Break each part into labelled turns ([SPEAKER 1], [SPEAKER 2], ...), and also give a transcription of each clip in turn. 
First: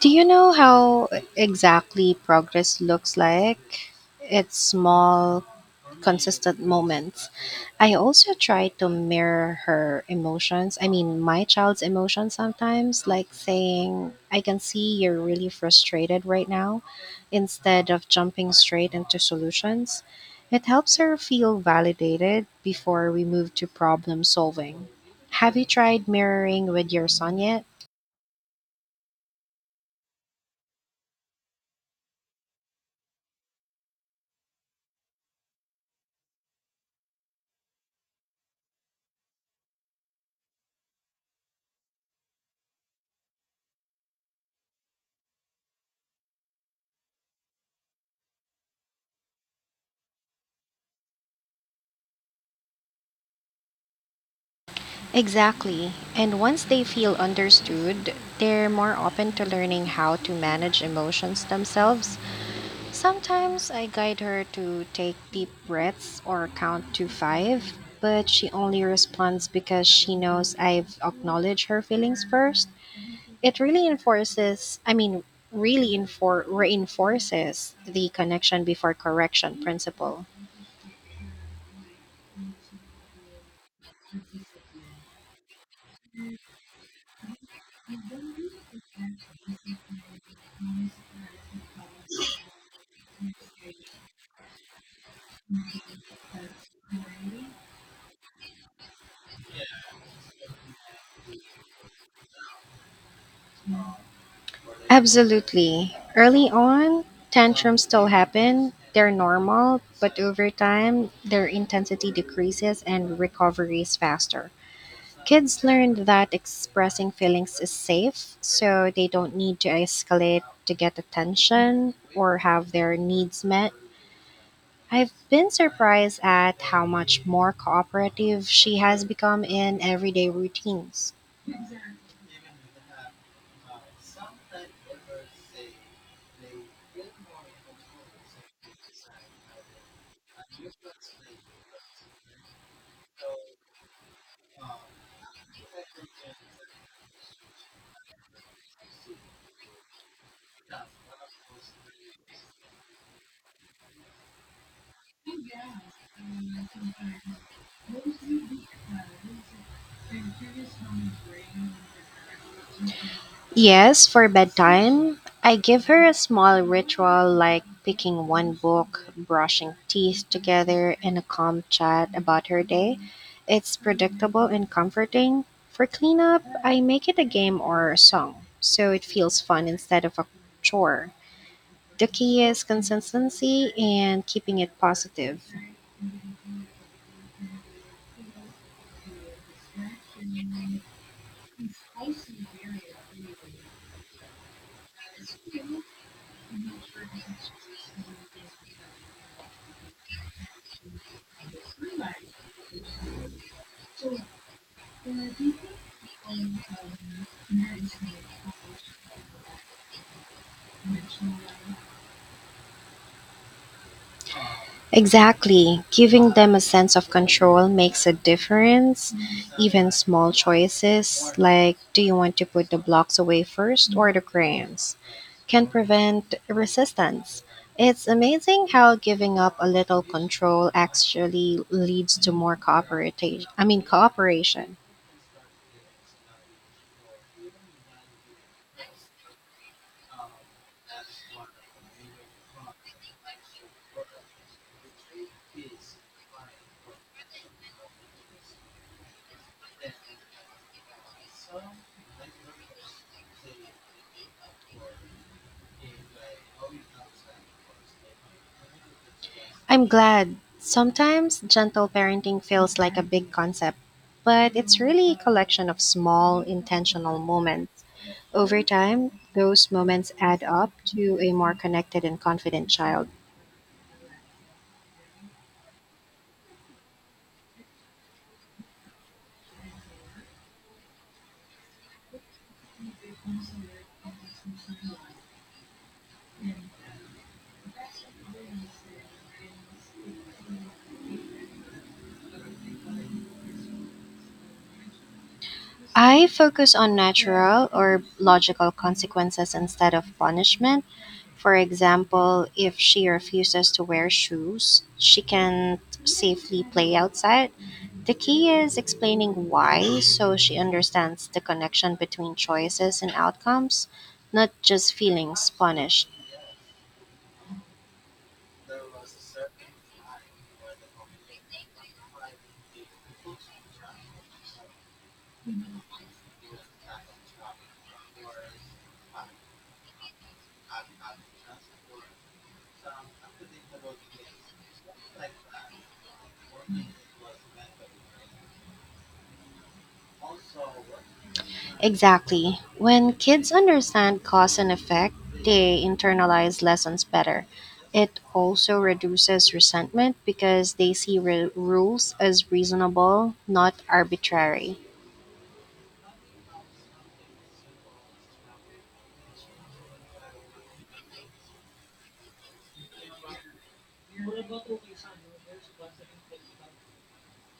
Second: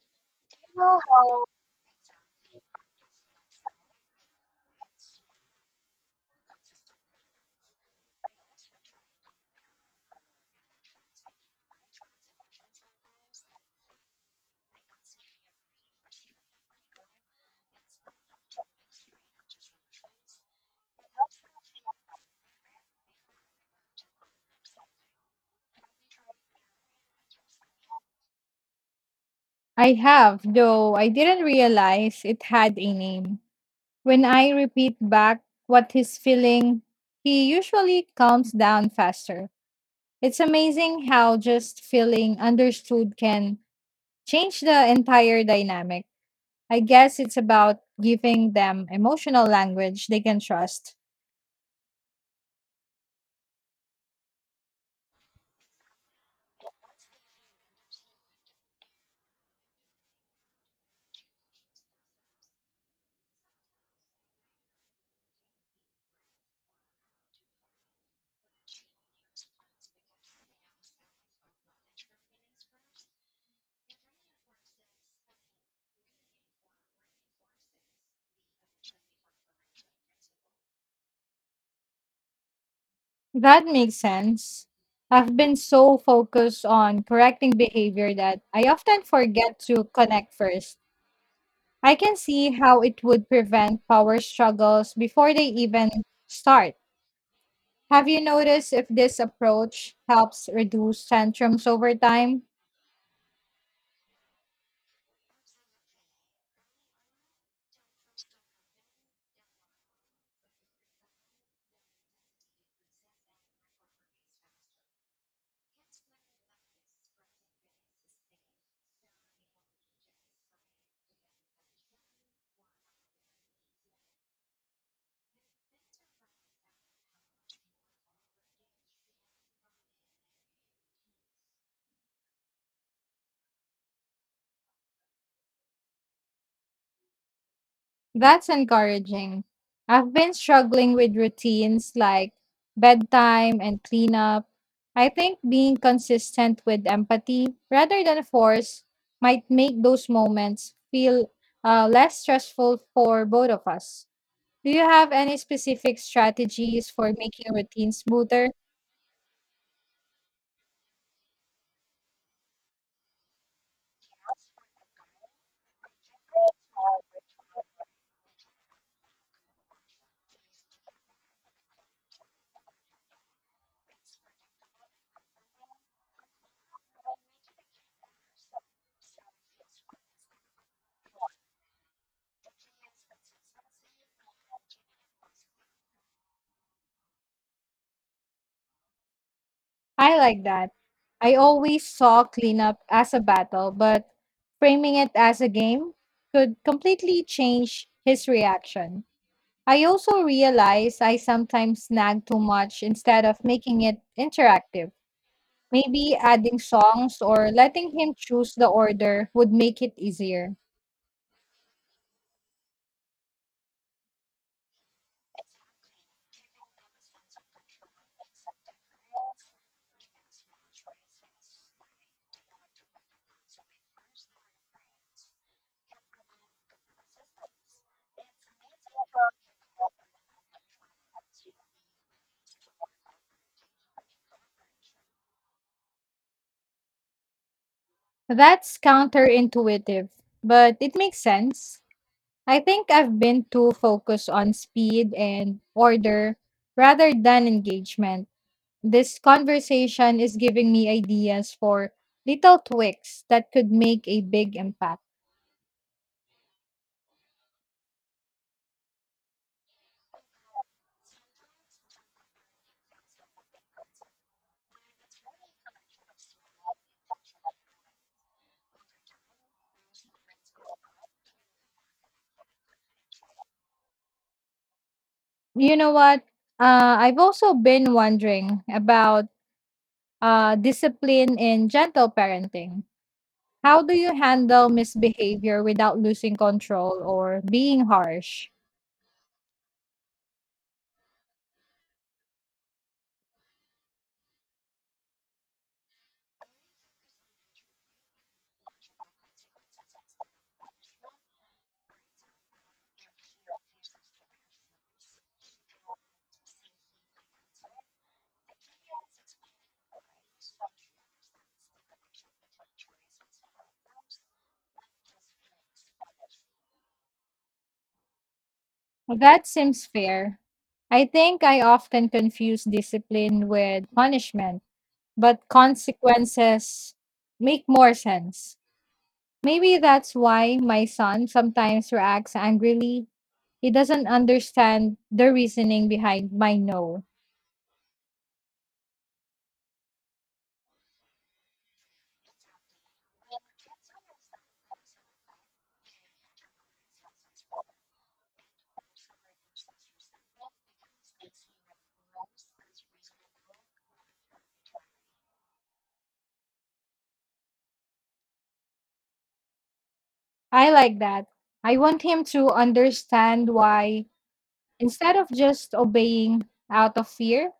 [SPEAKER 1] Do you know how exactly progress looks like? It's small, consistent moments. I also try to mirror her emotions. I mean, my child's emotions sometimes, like saying, I can see you're really frustrated right now, instead of jumping straight into solutions. It helps her feel validated before we move to problem solving. Have you tried mirroring with your son yet?
[SPEAKER 2] I have, though I didn't realize it had a name. When I repeat back what he's feeling, he usually calms down faster. It's amazing how just feeling understood can change the entire dynamic. I guess it's about giving them emotional language they can trust.
[SPEAKER 1] Exactly. And once they feel understood, they're more open to learning how to manage emotions themselves. Sometimes I guide her to take deep breaths or count to five, but she only responds because she knows I've acknowledged her feelings first. It really I mean, really reinforces the connection before correction principle.
[SPEAKER 2] That makes sense. I've been so focused on correcting behavior that I often forget to connect first. I can see how it would prevent power struggles before they even start. Have you noticed if this approach helps reduce tantrums over time?
[SPEAKER 1] Absolutely. Early on, tantrums still happen. They're normal, but over time, their intensity decreases and recovery is faster. Kids learn that expressing feelings is safe, so they don't need to escalate to get attention or have their needs met. I've been surprised at how much more cooperative she has become in everyday routines.
[SPEAKER 2] That's encouraging. I've been struggling with routines like bedtime and cleanup. I think being consistent with empathy rather than force might make those moments feel less stressful for both of us. Do you have any specific strategies for making routine smoother?
[SPEAKER 1] Yes, for bedtime, I give her a small ritual like picking one book, brushing teeth together, and a calm chat about her day. It's predictable and comforting. For cleanup, I make it a game or a song, so it feels fun instead of a chore. The key is consistency and keeping it positive.
[SPEAKER 2] I like that. I always saw cleanup as a battle, but framing it as a game could completely change his reaction. I also realize I sometimes snag too much instead of making it interactive. Maybe adding songs or letting him choose the order would make it easier.
[SPEAKER 1] Exactly. Giving them a sense of control makes a difference. Even small choices, like do you want to put the blocks away first or the crayons, can prevent resistance. It's amazing how giving up a little control actually leads to more cooperation. I mean cooperation.
[SPEAKER 2] That's counterintuitive, but it makes sense. I think I've been too focused on speed and order rather than engagement. This conversation is giving me ideas for little tweaks that could make a big impact.
[SPEAKER 1] I'm glad. Sometimes gentle parenting feels like a big concept, but it's really a collection of small, intentional moments. Over time, those moments add up to a more connected and confident child.
[SPEAKER 2] You know what? I've also been wondering about discipline in gentle parenting. How do you handle misbehavior without losing control or being harsh?
[SPEAKER 1] I focus on natural or logical consequences instead of punishment. For example, if she refuses to wear shoes, she can't safely play outside. The key is explaining why so she understands the connection between choices and outcomes, not just feelings punished.
[SPEAKER 2] Well, that seems fair. I think I often confuse discipline with punishment, but consequences make more sense. Maybe that's why my son sometimes reacts angrily. He doesn't understand the reasoning behind my no.
[SPEAKER 1] Exactly. When kids understand cause and effect, they internalize lessons better. It also reduces resentment because they see rules as reasonable, not arbitrary.
[SPEAKER 2] I like that. I want him to understand why, instead of just obeying out of fear.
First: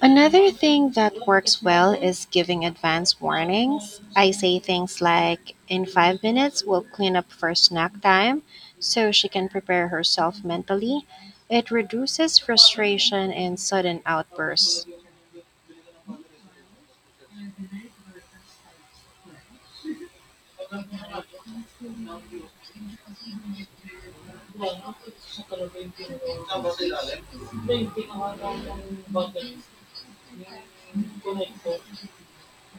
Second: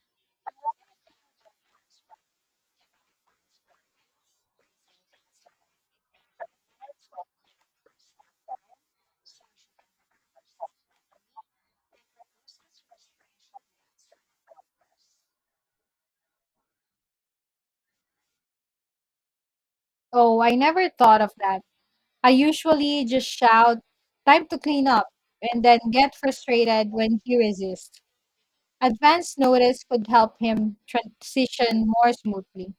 [SPEAKER 1] Another thing that works well is giving advance warnings. I say things like, in 5 minutes, we'll clean up for snack time, so she can prepare herself mentally. It reduces frustration and sudden outbursts.
[SPEAKER 2] Oh, I never thought of that. I usually just shout, "Time to clean up," and then get frustrated when he resists. Advance notice could help him transition more smoothly.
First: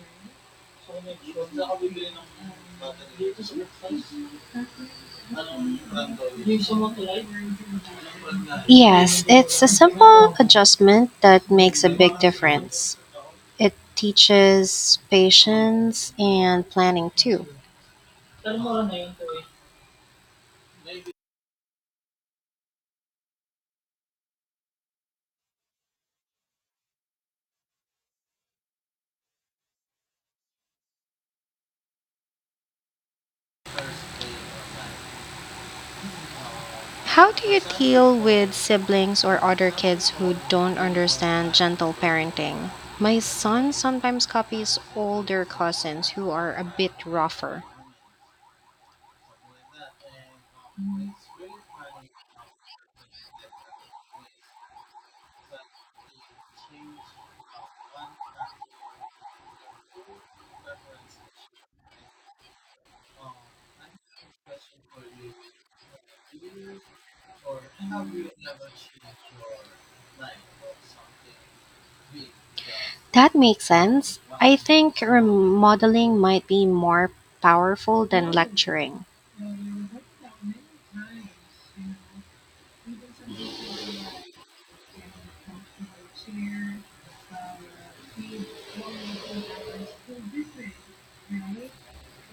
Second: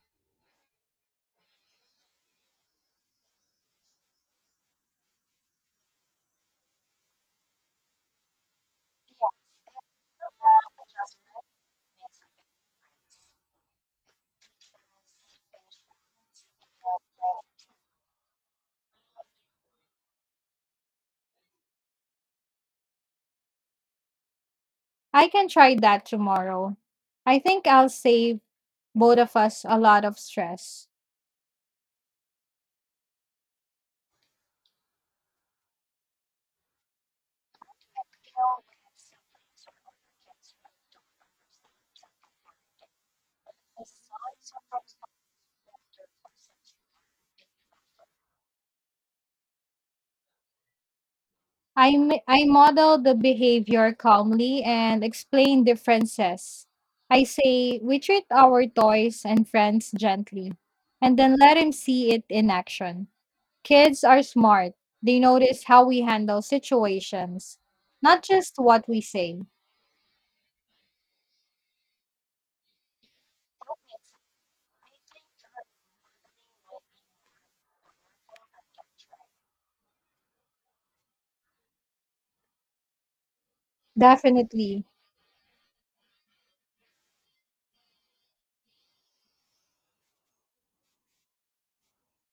[SPEAKER 1] Yes, it's a simple adjustment that makes a big difference. It teaches patience and planning too.
[SPEAKER 2] I can try that tomorrow. I think I'll save both of us a lot of stress.
[SPEAKER 1] How do you deal with siblings or other kids who don't understand gentle parenting? My son sometimes copies older cousins who are a bit rougher.
[SPEAKER 2] I model the behavior calmly and explain differences. I say we treat our toys and friends gently, and then let him see it in action. Kids are smart. They notice how we handle situations, not just what we say.
[SPEAKER 1] That makes sense. I think remodeling might be more powerful than lecturing.
[SPEAKER 2] Definitely,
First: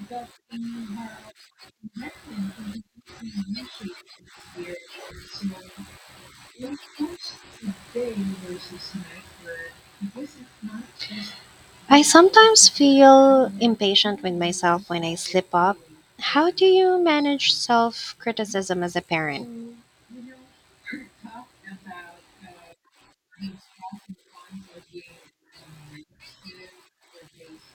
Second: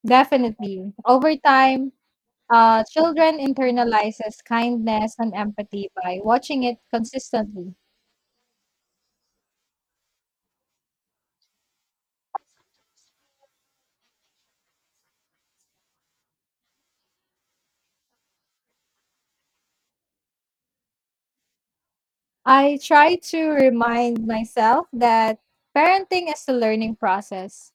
[SPEAKER 2] definitely. Over time, children internalizes kindness and empathy by watching it consistently.
[SPEAKER 1] I sometimes feel impatient with myself when I slip up. How do you manage self criticism as a parent?
[SPEAKER 2] I try to remind myself that parenting is a learning process.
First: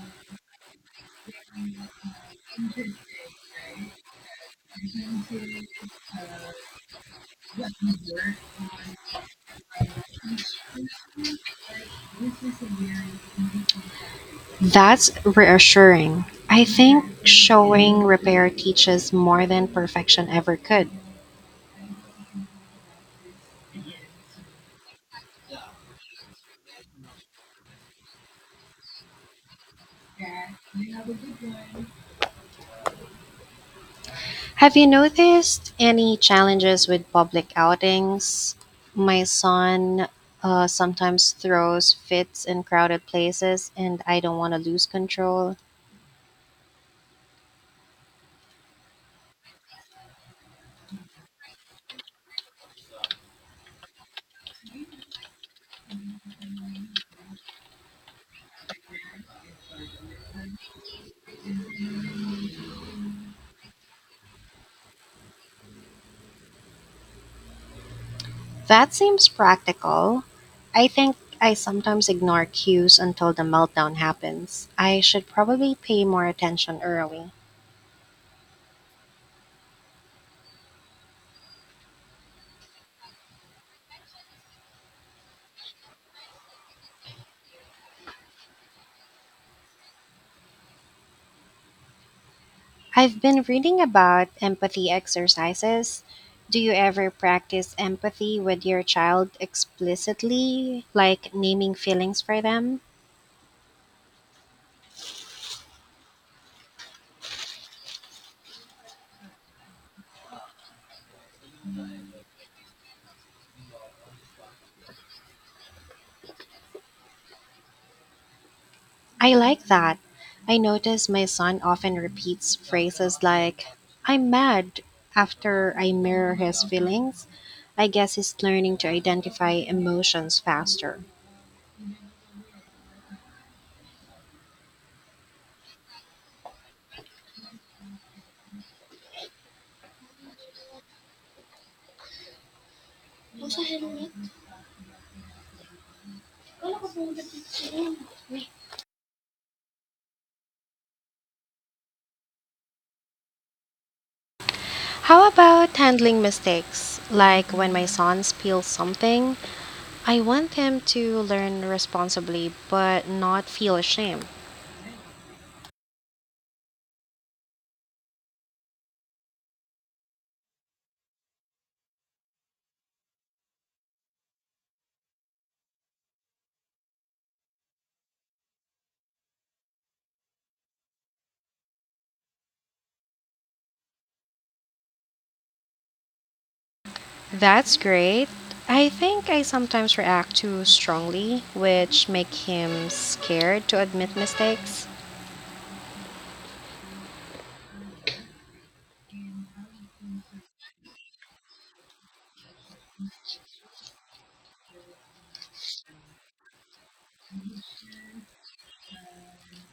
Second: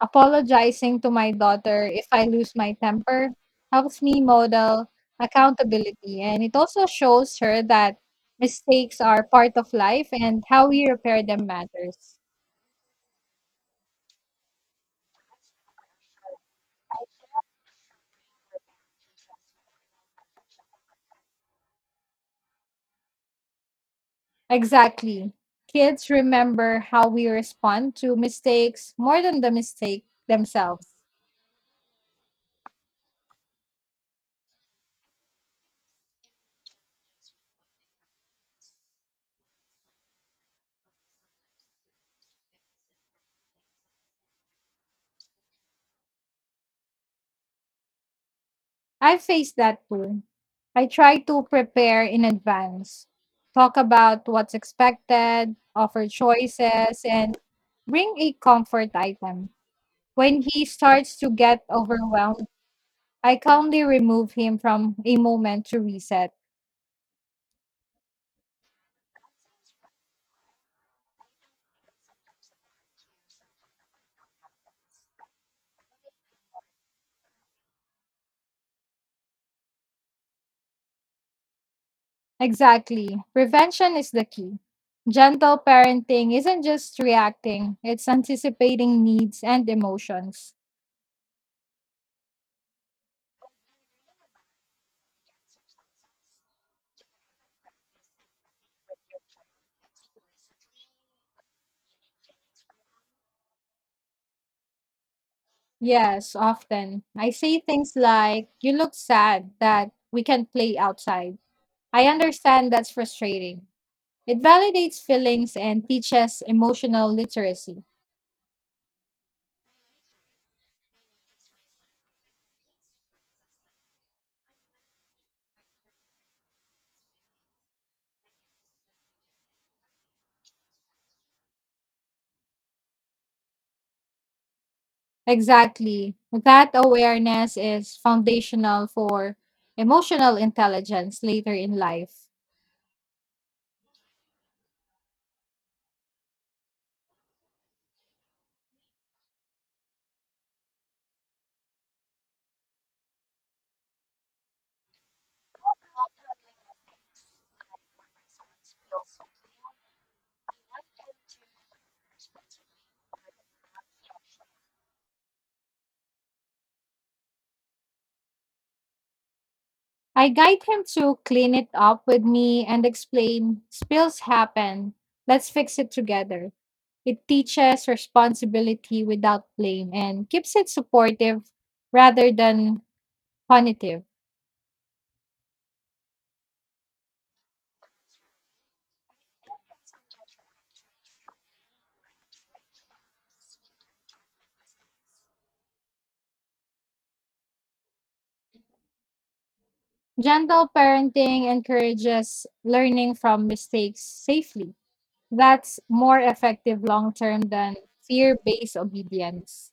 [SPEAKER 2] Apologizing to my daughter if I lose my temper helps me model accountability, and it also shows her that mistakes are part of life and how we repair them matters.
[SPEAKER 1] That's reassuring. I think showing repair teaches more than perfection ever could.
[SPEAKER 2] Exactly. Kids remember how we respond to mistakes more than the mistake themselves.
[SPEAKER 1] Have you noticed any challenges with public outings? My son sometimes throws fits in crowded places, and I don't want to lose control.
[SPEAKER 2] I faced that too. I try to prepare in advance, talk about what's expected, offer choices, and bring a comfort item. When he starts to get overwhelmed, I calmly remove him from a moment to reset.
[SPEAKER 1] That seems practical. I think I sometimes ignore cues until the meltdown happens. I should probably pay more attention early.
[SPEAKER 2] Exactly. Prevention is the key. Gentle parenting isn't just reacting, it's anticipating needs and emotions.
[SPEAKER 1] I've been reading about empathy exercises. Do you ever practice empathy with your child explicitly, like naming feelings for them?
[SPEAKER 2] Yes, often. I say things like, "You look sad that we can't play outside. I understand that's frustrating." It validates feelings and teaches emotional literacy.
[SPEAKER 1] I like that. I notice my son often repeats phrases like, I'm mad, after I mirror his feelings. I guess he's learning to identify emotions faster.
[SPEAKER 2] Exactly. That awareness is foundational for emotional intelligence later in life.
[SPEAKER 1] How about handling mistakes? Like when my son spills something, I want him to learn responsibly but not feel ashamed.
[SPEAKER 2] I guide him to clean it up with me and explain spills happen. Let's fix it together. It teaches responsibility without blame and keeps it supportive rather than punitive.
[SPEAKER 1] That's great. I think I sometimes react too strongly, which make him scared to admit mistakes.
[SPEAKER 2] Gentle parenting encourages learning from mistakes safely. That's more effective long term than fear based obedience.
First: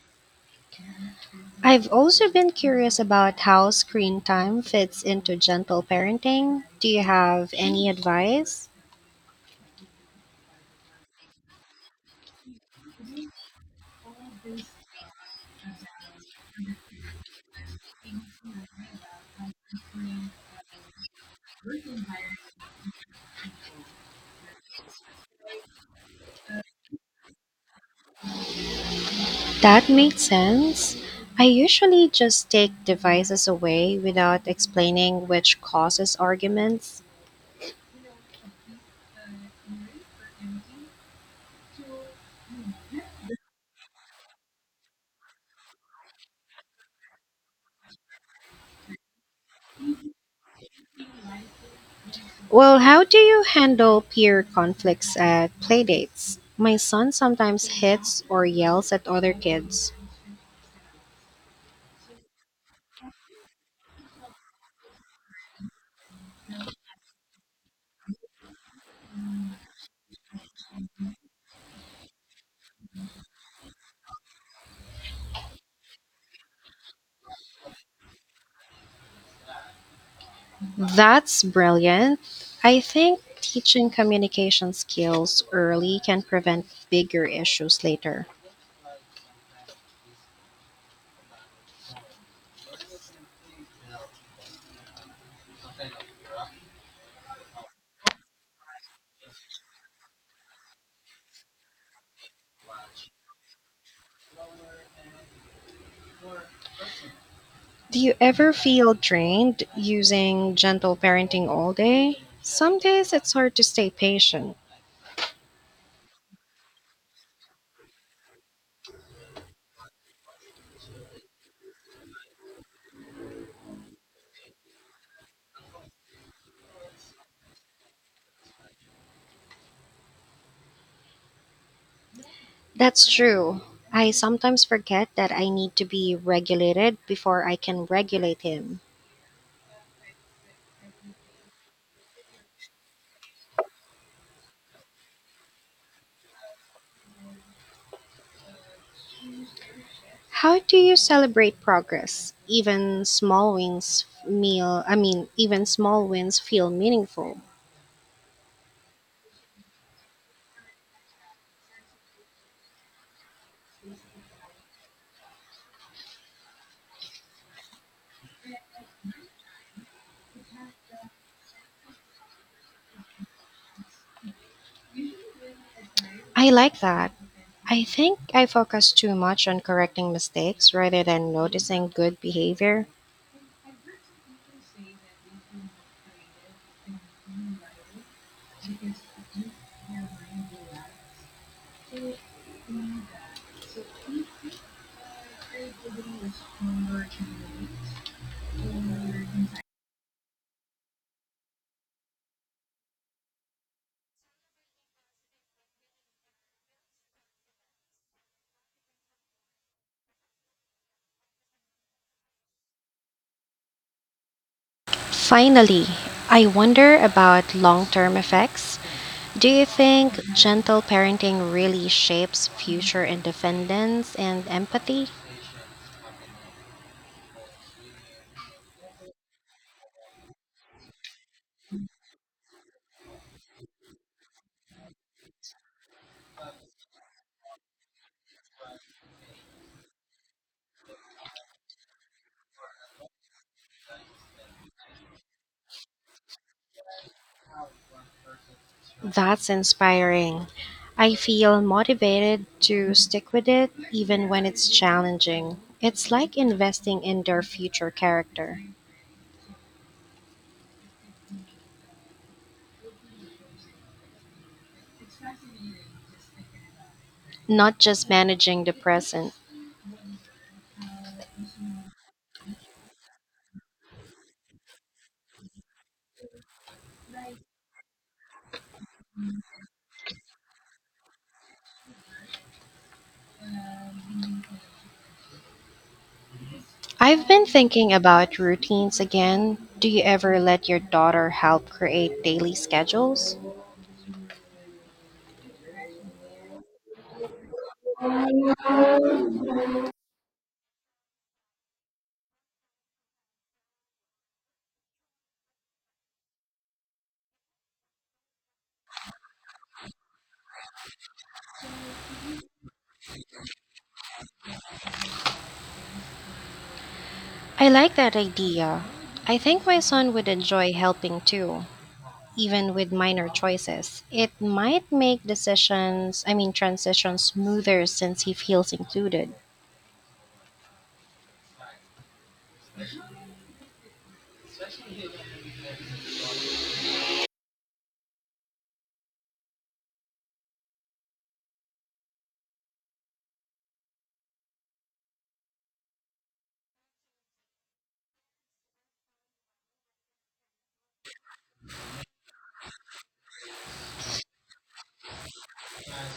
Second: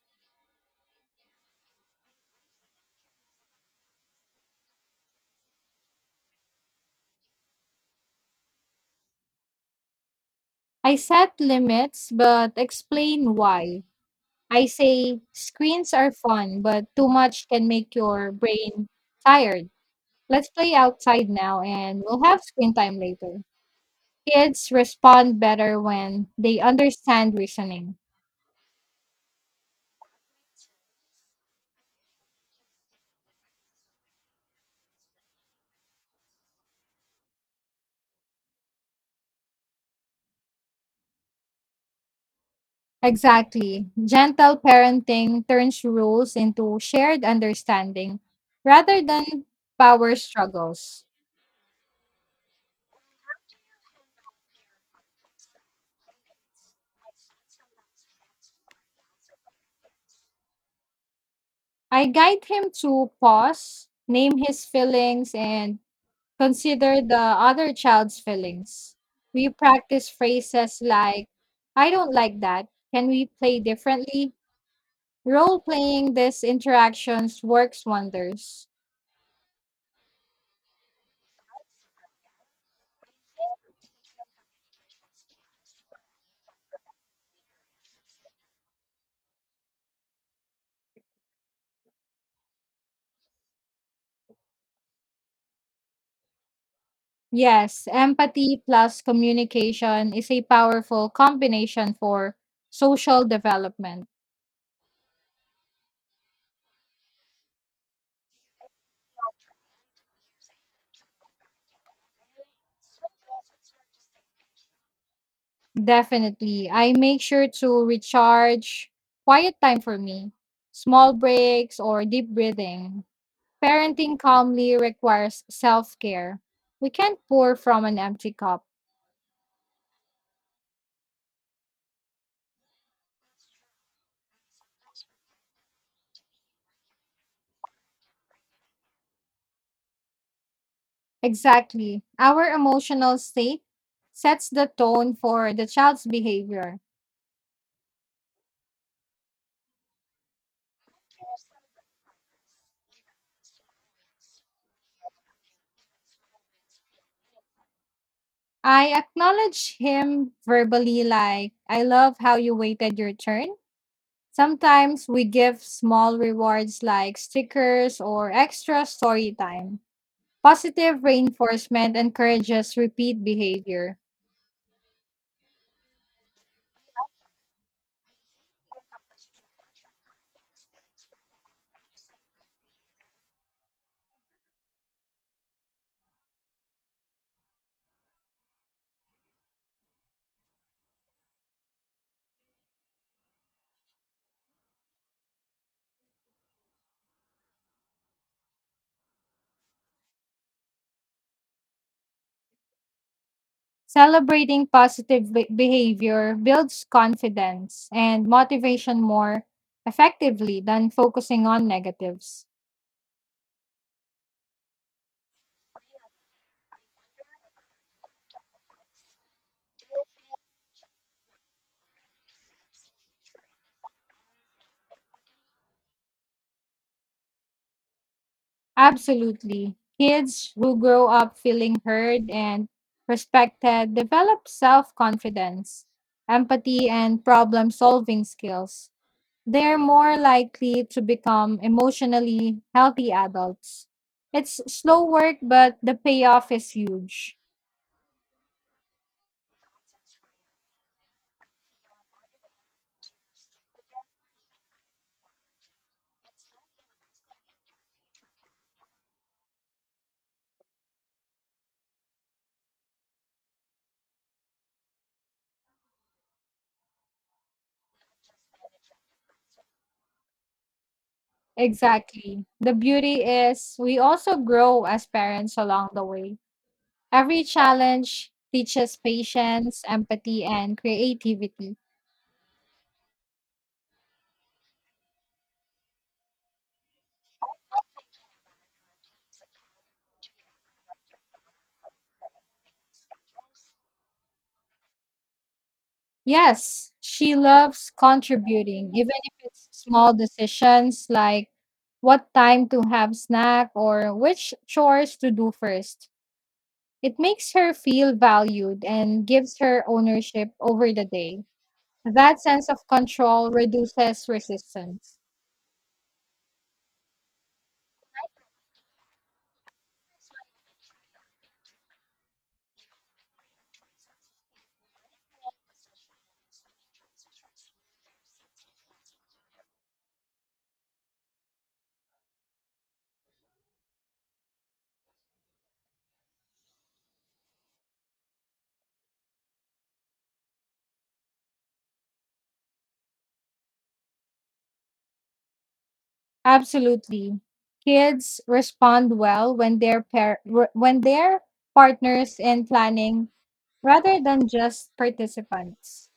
[SPEAKER 1] I've also been curious about how screen time fits into gentle parenting. Do you have any advice?
[SPEAKER 2] I set limits, but explain why. I say screens are fun, but too much can make your brain tired. Let's play outside now and we'll have screen time later. Kids respond better when they understand reasoning.
[SPEAKER 1] That makes sense. I usually just take devices away without explaining which causes arguments.
[SPEAKER 2] Exactly. Gentle parenting turns rules into shared understanding rather than power struggles.
[SPEAKER 1] Well, how do you handle peer conflicts at playdates? My son sometimes hits or yells at other kids.
[SPEAKER 2] I guide him to pause, name his feelings, and consider the other child's feelings. We practice phrases like, "I don't like that. Can we play differently?" Role playing these interactions works wonders.
[SPEAKER 1] That's brilliant. I think teaching communication skills early can prevent bigger issues later.
[SPEAKER 2] Yes, empathy plus communication is a powerful combination for social development.
[SPEAKER 1] Do you ever feel drained using gentle parenting all day? Some days it's hard to stay patient.
[SPEAKER 2] Definitely. I make sure to recharge, quiet time for me, small breaks, or deep breathing. Parenting calmly requires self care. We can't pour from an empty cup.
[SPEAKER 1] That's true. I sometimes forget that I need to be regulated before I can regulate him.
[SPEAKER 2] Exactly. Our emotional state sets the tone for the child's behavior.
[SPEAKER 1] How do you celebrate progress? Even small wins I mean, even small wins feel meaningful.
[SPEAKER 2] I acknowledge him verbally, like, "I love how you waited your turn." Sometimes we give small rewards like stickers or extra story time. Positive reinforcement encourages repeat behavior.
[SPEAKER 1] I like that. I think I focus too much on correcting mistakes rather than noticing good behavior.
[SPEAKER 2] Celebrating behavior builds confidence and motivation more effectively than focusing on negatives.
[SPEAKER 1] Finally, I wonder about long term effects. Do you think gentle parenting really shapes future independence and empathy?
[SPEAKER 2] Absolutely. Kids who grow up feeling heard and respected develop self confidence, empathy, and problem solving skills. They're more likely to become emotionally healthy adults. It's slow work, but the payoff is huge.
[SPEAKER 1] That's inspiring. I feel motivated to stick with it even when it's challenging. It's like investing in their future character, not just managing the present.
[SPEAKER 2] Exactly. The beauty is we also grow as parents along the way. Every challenge teaches patience, empathy, and creativity.
[SPEAKER 1] I've been thinking about routines again. Do you ever let your daughter help create daily schedules?
[SPEAKER 2] Yes, she loves contributing, even if it's small decisions like what time to have snack or which chores to do first. It makes her feel valued and gives her ownership over the day. That sense of control reduces resistance.
[SPEAKER 1] I like that idea. I think my son would enjoy helping too, even with minor choices. It might make I mean, transitions smoother since he feels included.
[SPEAKER 2] Absolutely. Kids respond well when when they're partners in planning rather than just participants.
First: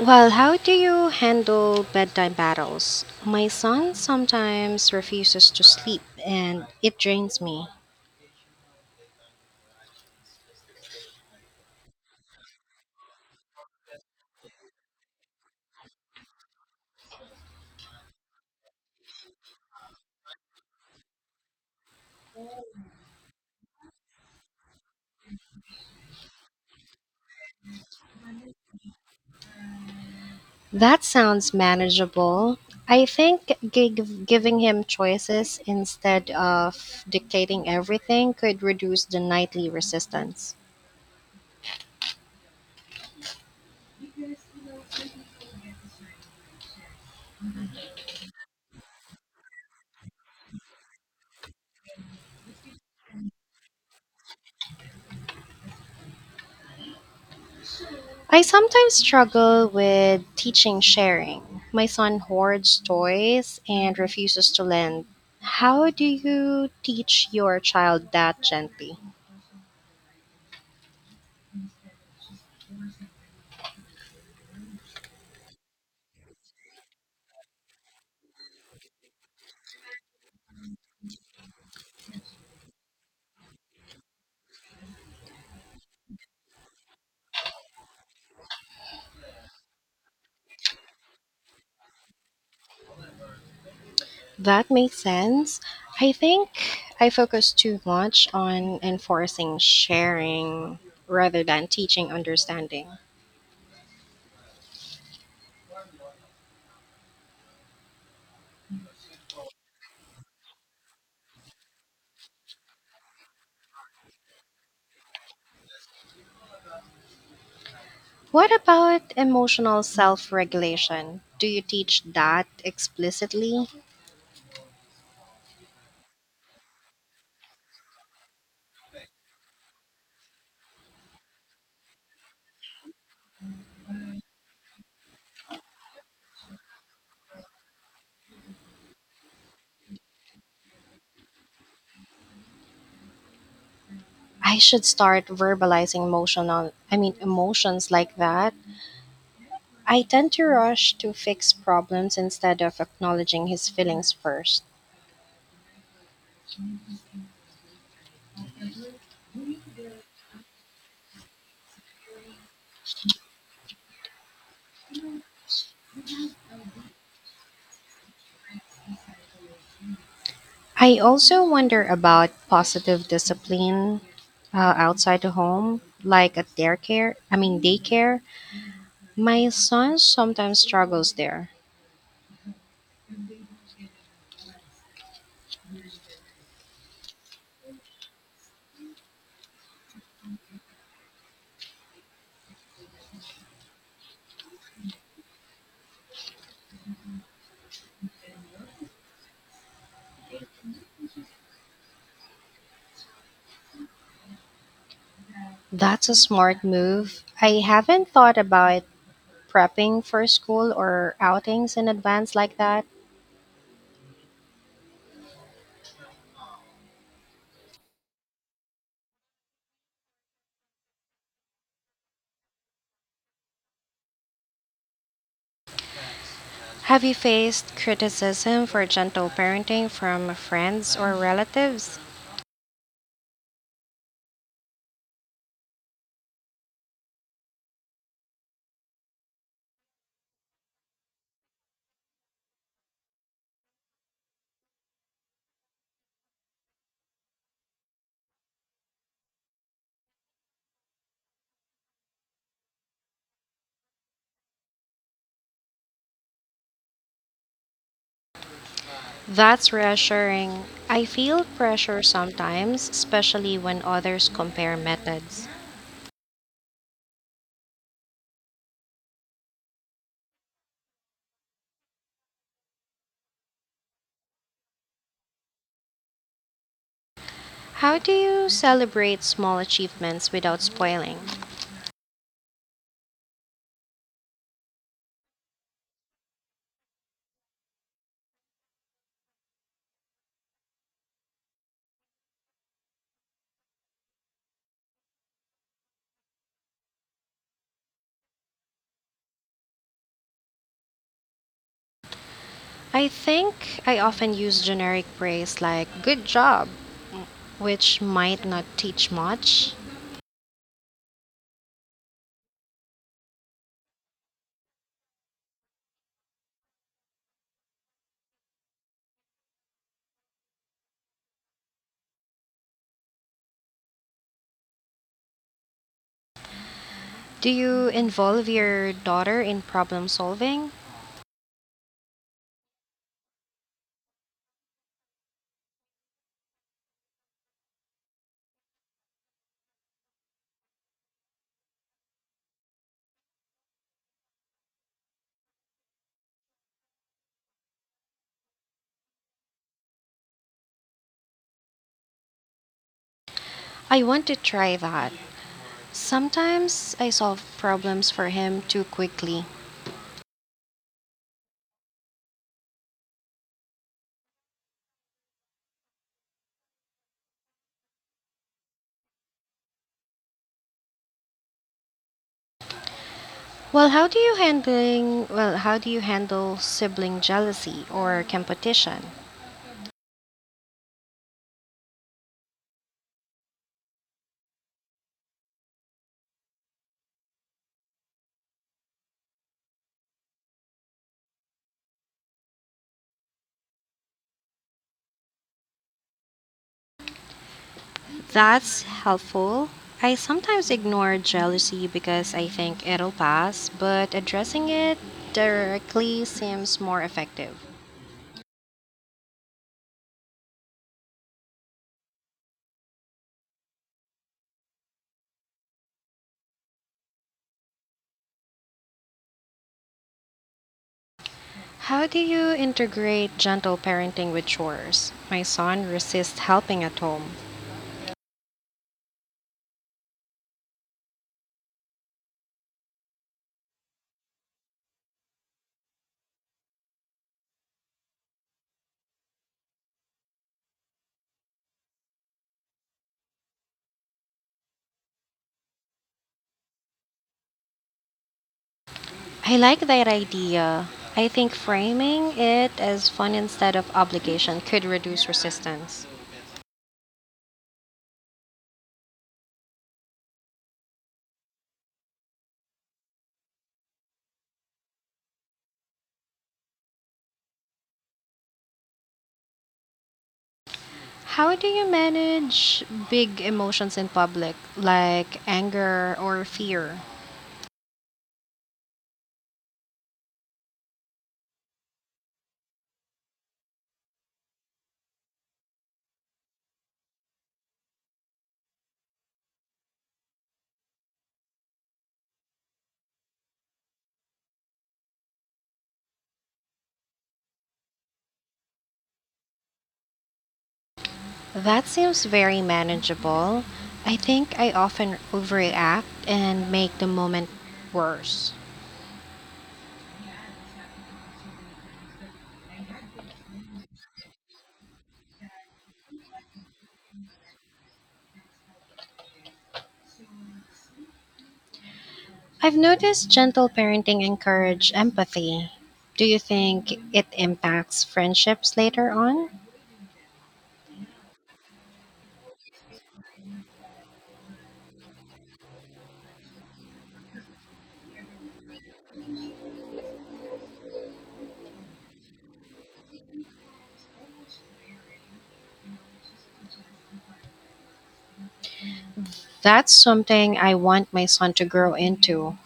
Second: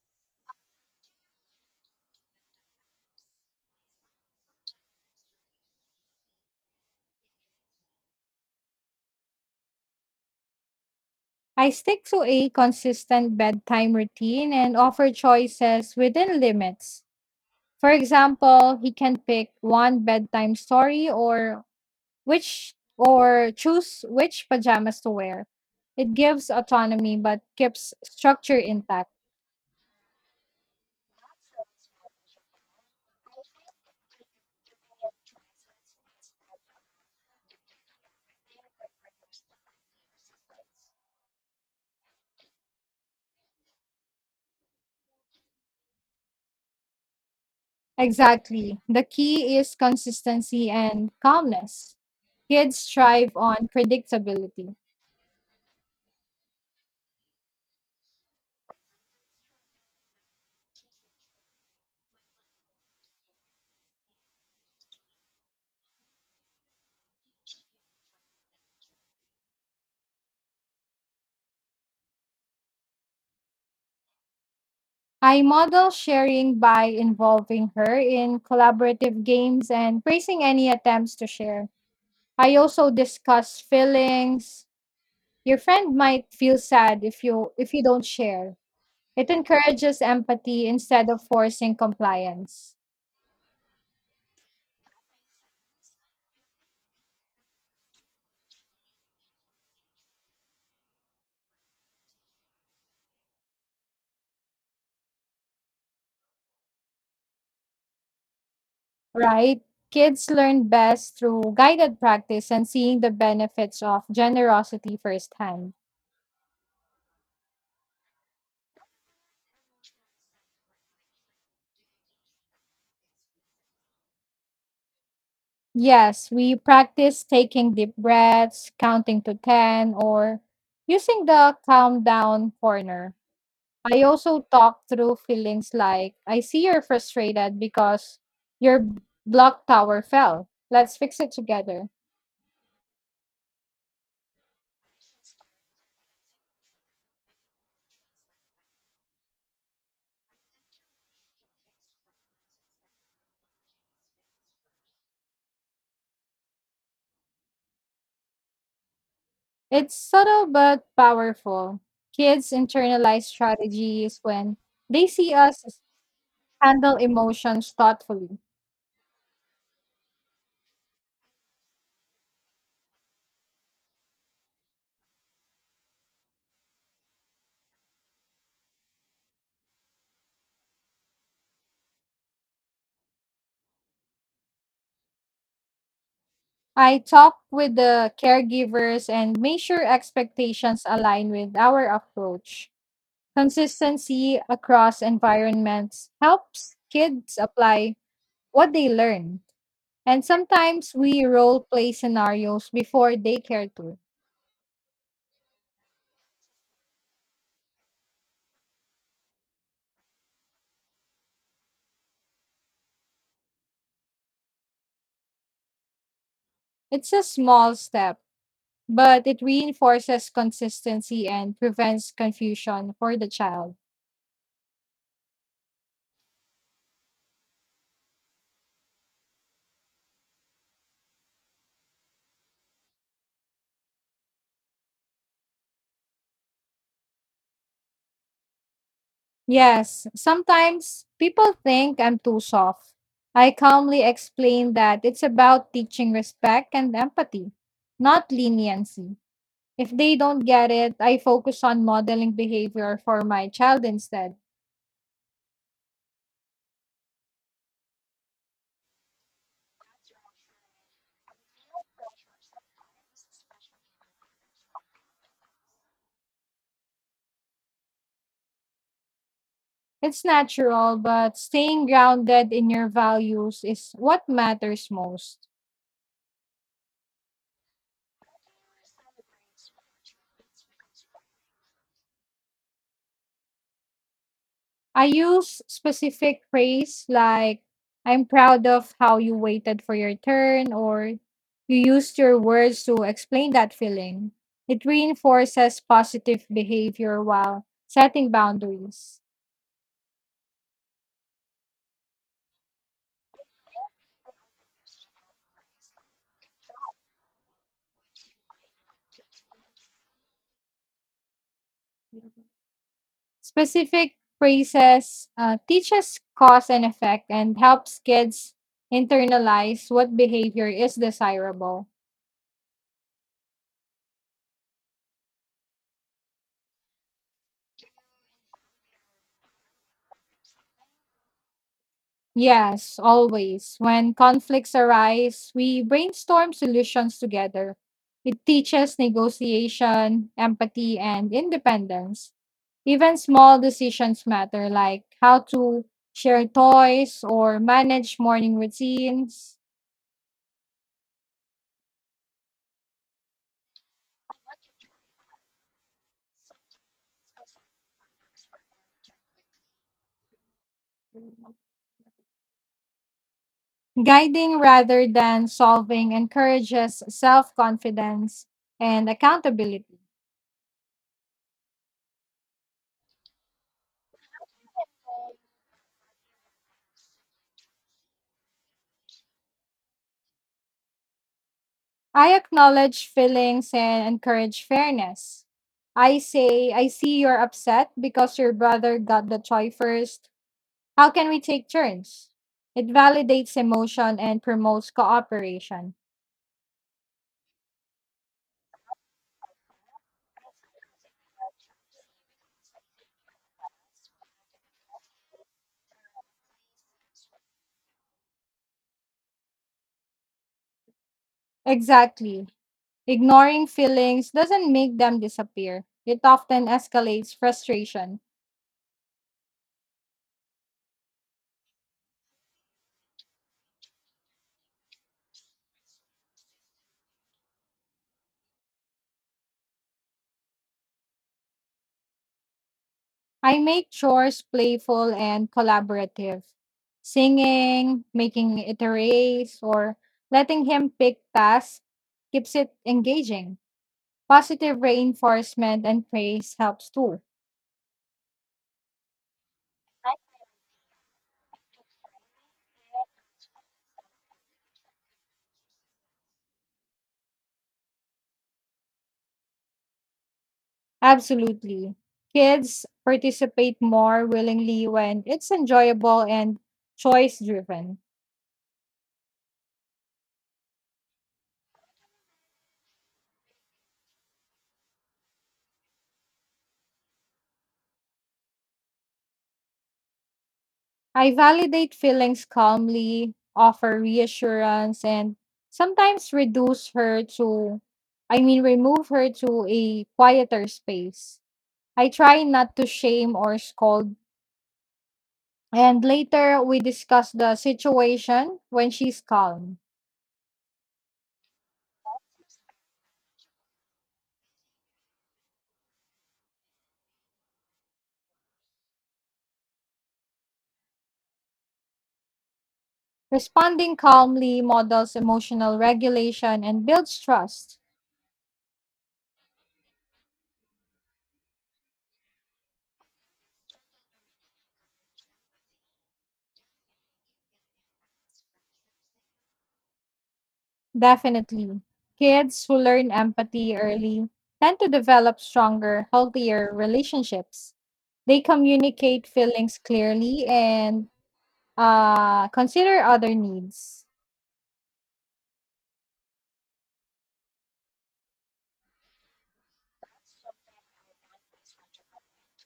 [SPEAKER 1] Well, how do you handle bedtime battles? My son sometimes refuses to sleep and it drains me.
[SPEAKER 2] I stick to a consistent bedtime routine and offer choices within limits. For example, he can pick one bedtime story or which or choose which pajamas to wear. It gives autonomy but keeps structure intact.
[SPEAKER 1] That sounds manageable. I think giving him choices instead of dictating everything could reduce the nightly resistance.
[SPEAKER 2] Exactly. The key is consistency and calmness. Kids thrive on predictability.
[SPEAKER 1] I sometimes struggle with teaching sharing. My son hoards toys and refuses to lend. How do you teach your child that gently?
[SPEAKER 2] I model sharing by involving her in collaborative games and praising any attempts to share. I also discuss feelings. Your friend might feel sad if you don't share. It encourages empathy instead of forcing compliance,
[SPEAKER 1] That makes sense. I think I focus too much on enforcing sharing rather than teaching understanding.
[SPEAKER 2] right? Kids learn best through guided practice and seeing the benefits of generosity firsthand.
[SPEAKER 1] What about emotional self regulation? Do you teach that explicitly?
[SPEAKER 2] Yes, we practice taking deep breaths, counting to 10, or using the calm down corner. I also talk through feelings like, "I see you're frustrated because your block tower fell. Let's fix it together."
[SPEAKER 1] I should start verbalizing emotional I mean emotions like that. I tend to rush to fix problems instead of acknowledging his feelings first.
[SPEAKER 2] It's subtle but powerful. Kids internalize strategies when they see us handle emotions thoughtfully.
[SPEAKER 1] I also wonder about positive discipline outside the home, like at daycare. I mean daycare. My son sometimes struggles there.
[SPEAKER 2] I talk with the caregivers and make sure expectations align with our approach. Consistency across environments helps kids apply what they learn. And sometimes we role play scenarios before daycare too.
[SPEAKER 1] That's a smart move. I haven't thought about prepping for school or outings in advance like that?
[SPEAKER 2] It's a small step but it reinforces consistency and prevents confusion for the child.
[SPEAKER 1] Have you faced criticism for gentle parenting from friends or relatives?
[SPEAKER 2] Yes, sometimes people think I'm too soft. I calmly explain that it's about teaching respect and empathy, not leniency. If they don't get it, I focus on modeling behavior for my child instead.
[SPEAKER 1] That's reassuring. I feel pressure sometimes, especially when others compare methods.
[SPEAKER 2] It's natural, but staying grounded in your values is what matters most.
[SPEAKER 1] How do you celebrate small achievements without spoiling?
[SPEAKER 2] I use specific praise like, "I'm proud of how you waited for your turn," or, "You used your words to explain that feeling." It reinforces positive behavior while setting boundaries.
[SPEAKER 1] I think I often use generic praise like good job, which might not teach much.
[SPEAKER 2] Specific praises teaches cause and effect and helps kids internalize what behavior is desirable.
[SPEAKER 1] Do you involve your daughter in problem solving?
[SPEAKER 2] Yes, always. When conflicts arise, we brainstorm solutions together. It teaches negotiation, empathy, and independence. Even small decisions matter, like how to share toys or manage morning routines.
[SPEAKER 1] I want to try that. Sometimes I solve problems for him too quickly.
[SPEAKER 2] Guiding rather than solving encourages self confidence and accountability.
[SPEAKER 1] Well, how do you handle sibling jealousy or competition?
[SPEAKER 2] I acknowledge feelings and encourage fairness. I say, "I see you're upset because your brother got the toy first. How can we take turns?" It validates emotion and promotes cooperation.
[SPEAKER 1] That's helpful. I sometimes ignore jealousy because I think it'll pass, but addressing it directly seems more effective.
[SPEAKER 2] Exactly. Ignoring feelings doesn't make them disappear, it often escalates frustration.
[SPEAKER 1] How do you integrate gentle parenting with chores? My son resists helping at home.
[SPEAKER 2] I make chores playful and collaborative. Singing, making it a race, or letting him pick tasks keeps it engaging. Positive reinforcement and praise helps too.
[SPEAKER 1] I like that idea. I think framing it as fun instead of obligation could reduce resistance.
[SPEAKER 2] Absolutely. Kids participate more willingly when it's enjoyable and choice driven.
[SPEAKER 1] How do you manage big emotions in public, like anger or fear?
[SPEAKER 2] I validate feelings calmly, offer reassurance, and sometimes reduce her to, I mean, remove her to a quieter space. I try not to shame or scold. And later, we discuss the situation when she's calm.
[SPEAKER 1] That seems very manageable. I think I often overreact and make the moment worse.
[SPEAKER 2] Responding calmly models emotional regulation and builds trust.
[SPEAKER 1] I've noticed gentle parenting encourage empathy. Do you think it impacts friendships later on?
[SPEAKER 2] Definitely. Kids who learn empathy early tend to develop stronger, healthier relationships. They communicate feelings clearly and consider other needs.
[SPEAKER 1] That's something I want my son to grow into.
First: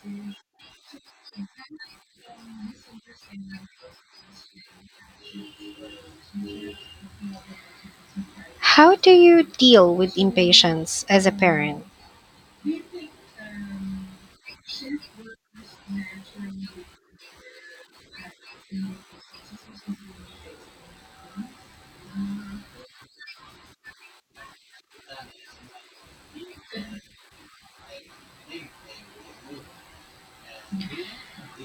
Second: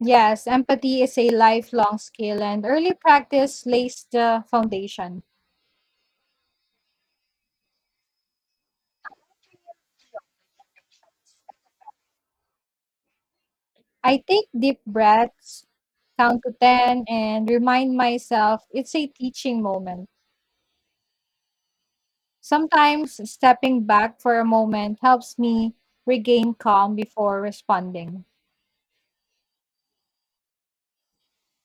[SPEAKER 2] Yes, empathy is a lifelong skill, and early practice lays the foundation.
[SPEAKER 1] How do you deal with impatience as a parent?
[SPEAKER 2] I take deep breaths, count to 10, and remind myself it's a teaching moment. Sometimes stepping back for a moment helps me regain calm before responding.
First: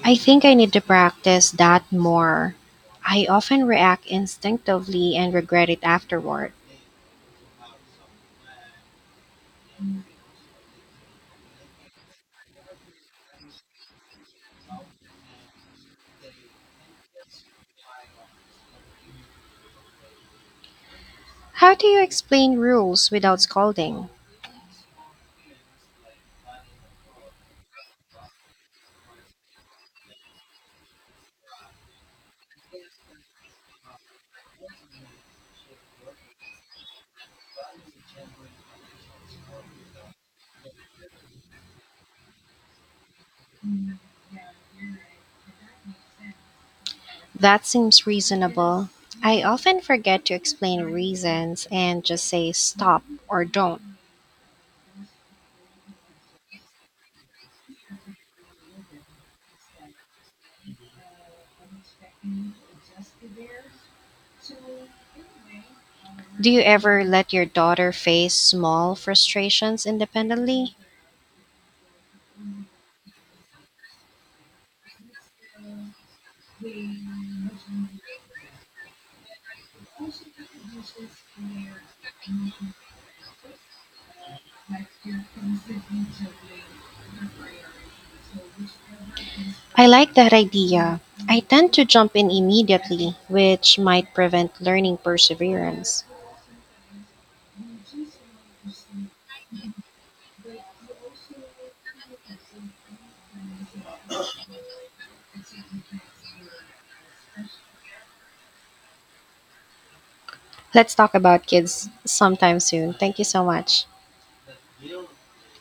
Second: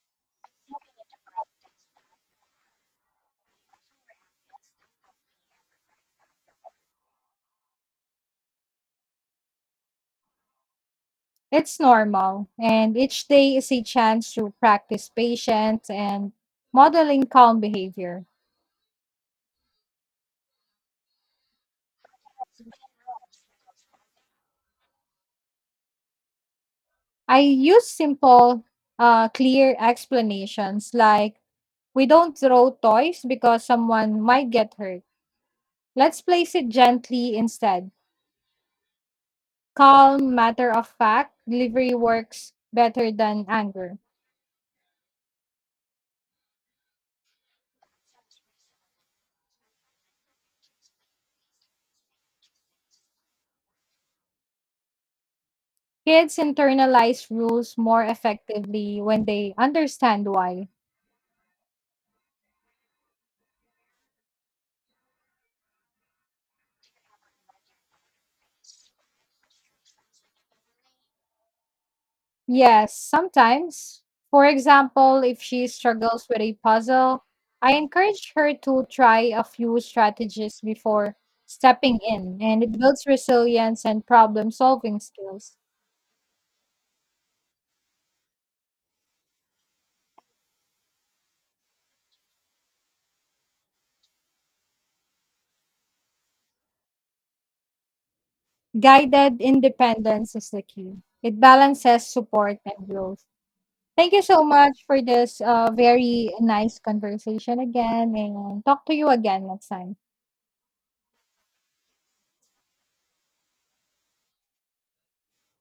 [SPEAKER 1] I think I need to practice that more. I often react instinctively and regret it afterward.
[SPEAKER 2] It's normal, and each day is a chance to practice patience and modeling calm behavior.
[SPEAKER 1] How do you explain rules without scolding?
[SPEAKER 2] I use simple, clear explanations like, "We don't throw toys because someone might get hurt. Let's place it gently instead." Calm, matter of fact delivery works better than anger.
[SPEAKER 1] That seems reasonable. I often forget to explain reasons and just say stop or don't.
[SPEAKER 2] Kids internalize rules more effectively when they understand why.
[SPEAKER 1] Do you ever let your daughter face small frustrations independently?
[SPEAKER 2] Yes, sometimes. For example, if she struggles with a puzzle, I encourage her to try a few strategies before stepping in, and it builds resilience and problem solving skills.
[SPEAKER 1] I like that idea. I tend to jump in immediately, which might prevent learning perseverance.
[SPEAKER 2] Guided independence is the key, it balances support and growth. Thank you so much for this very nice conversation again, and talk to you again next time.
[SPEAKER 1] Let's talk about kids sometime soon. Thank you so much.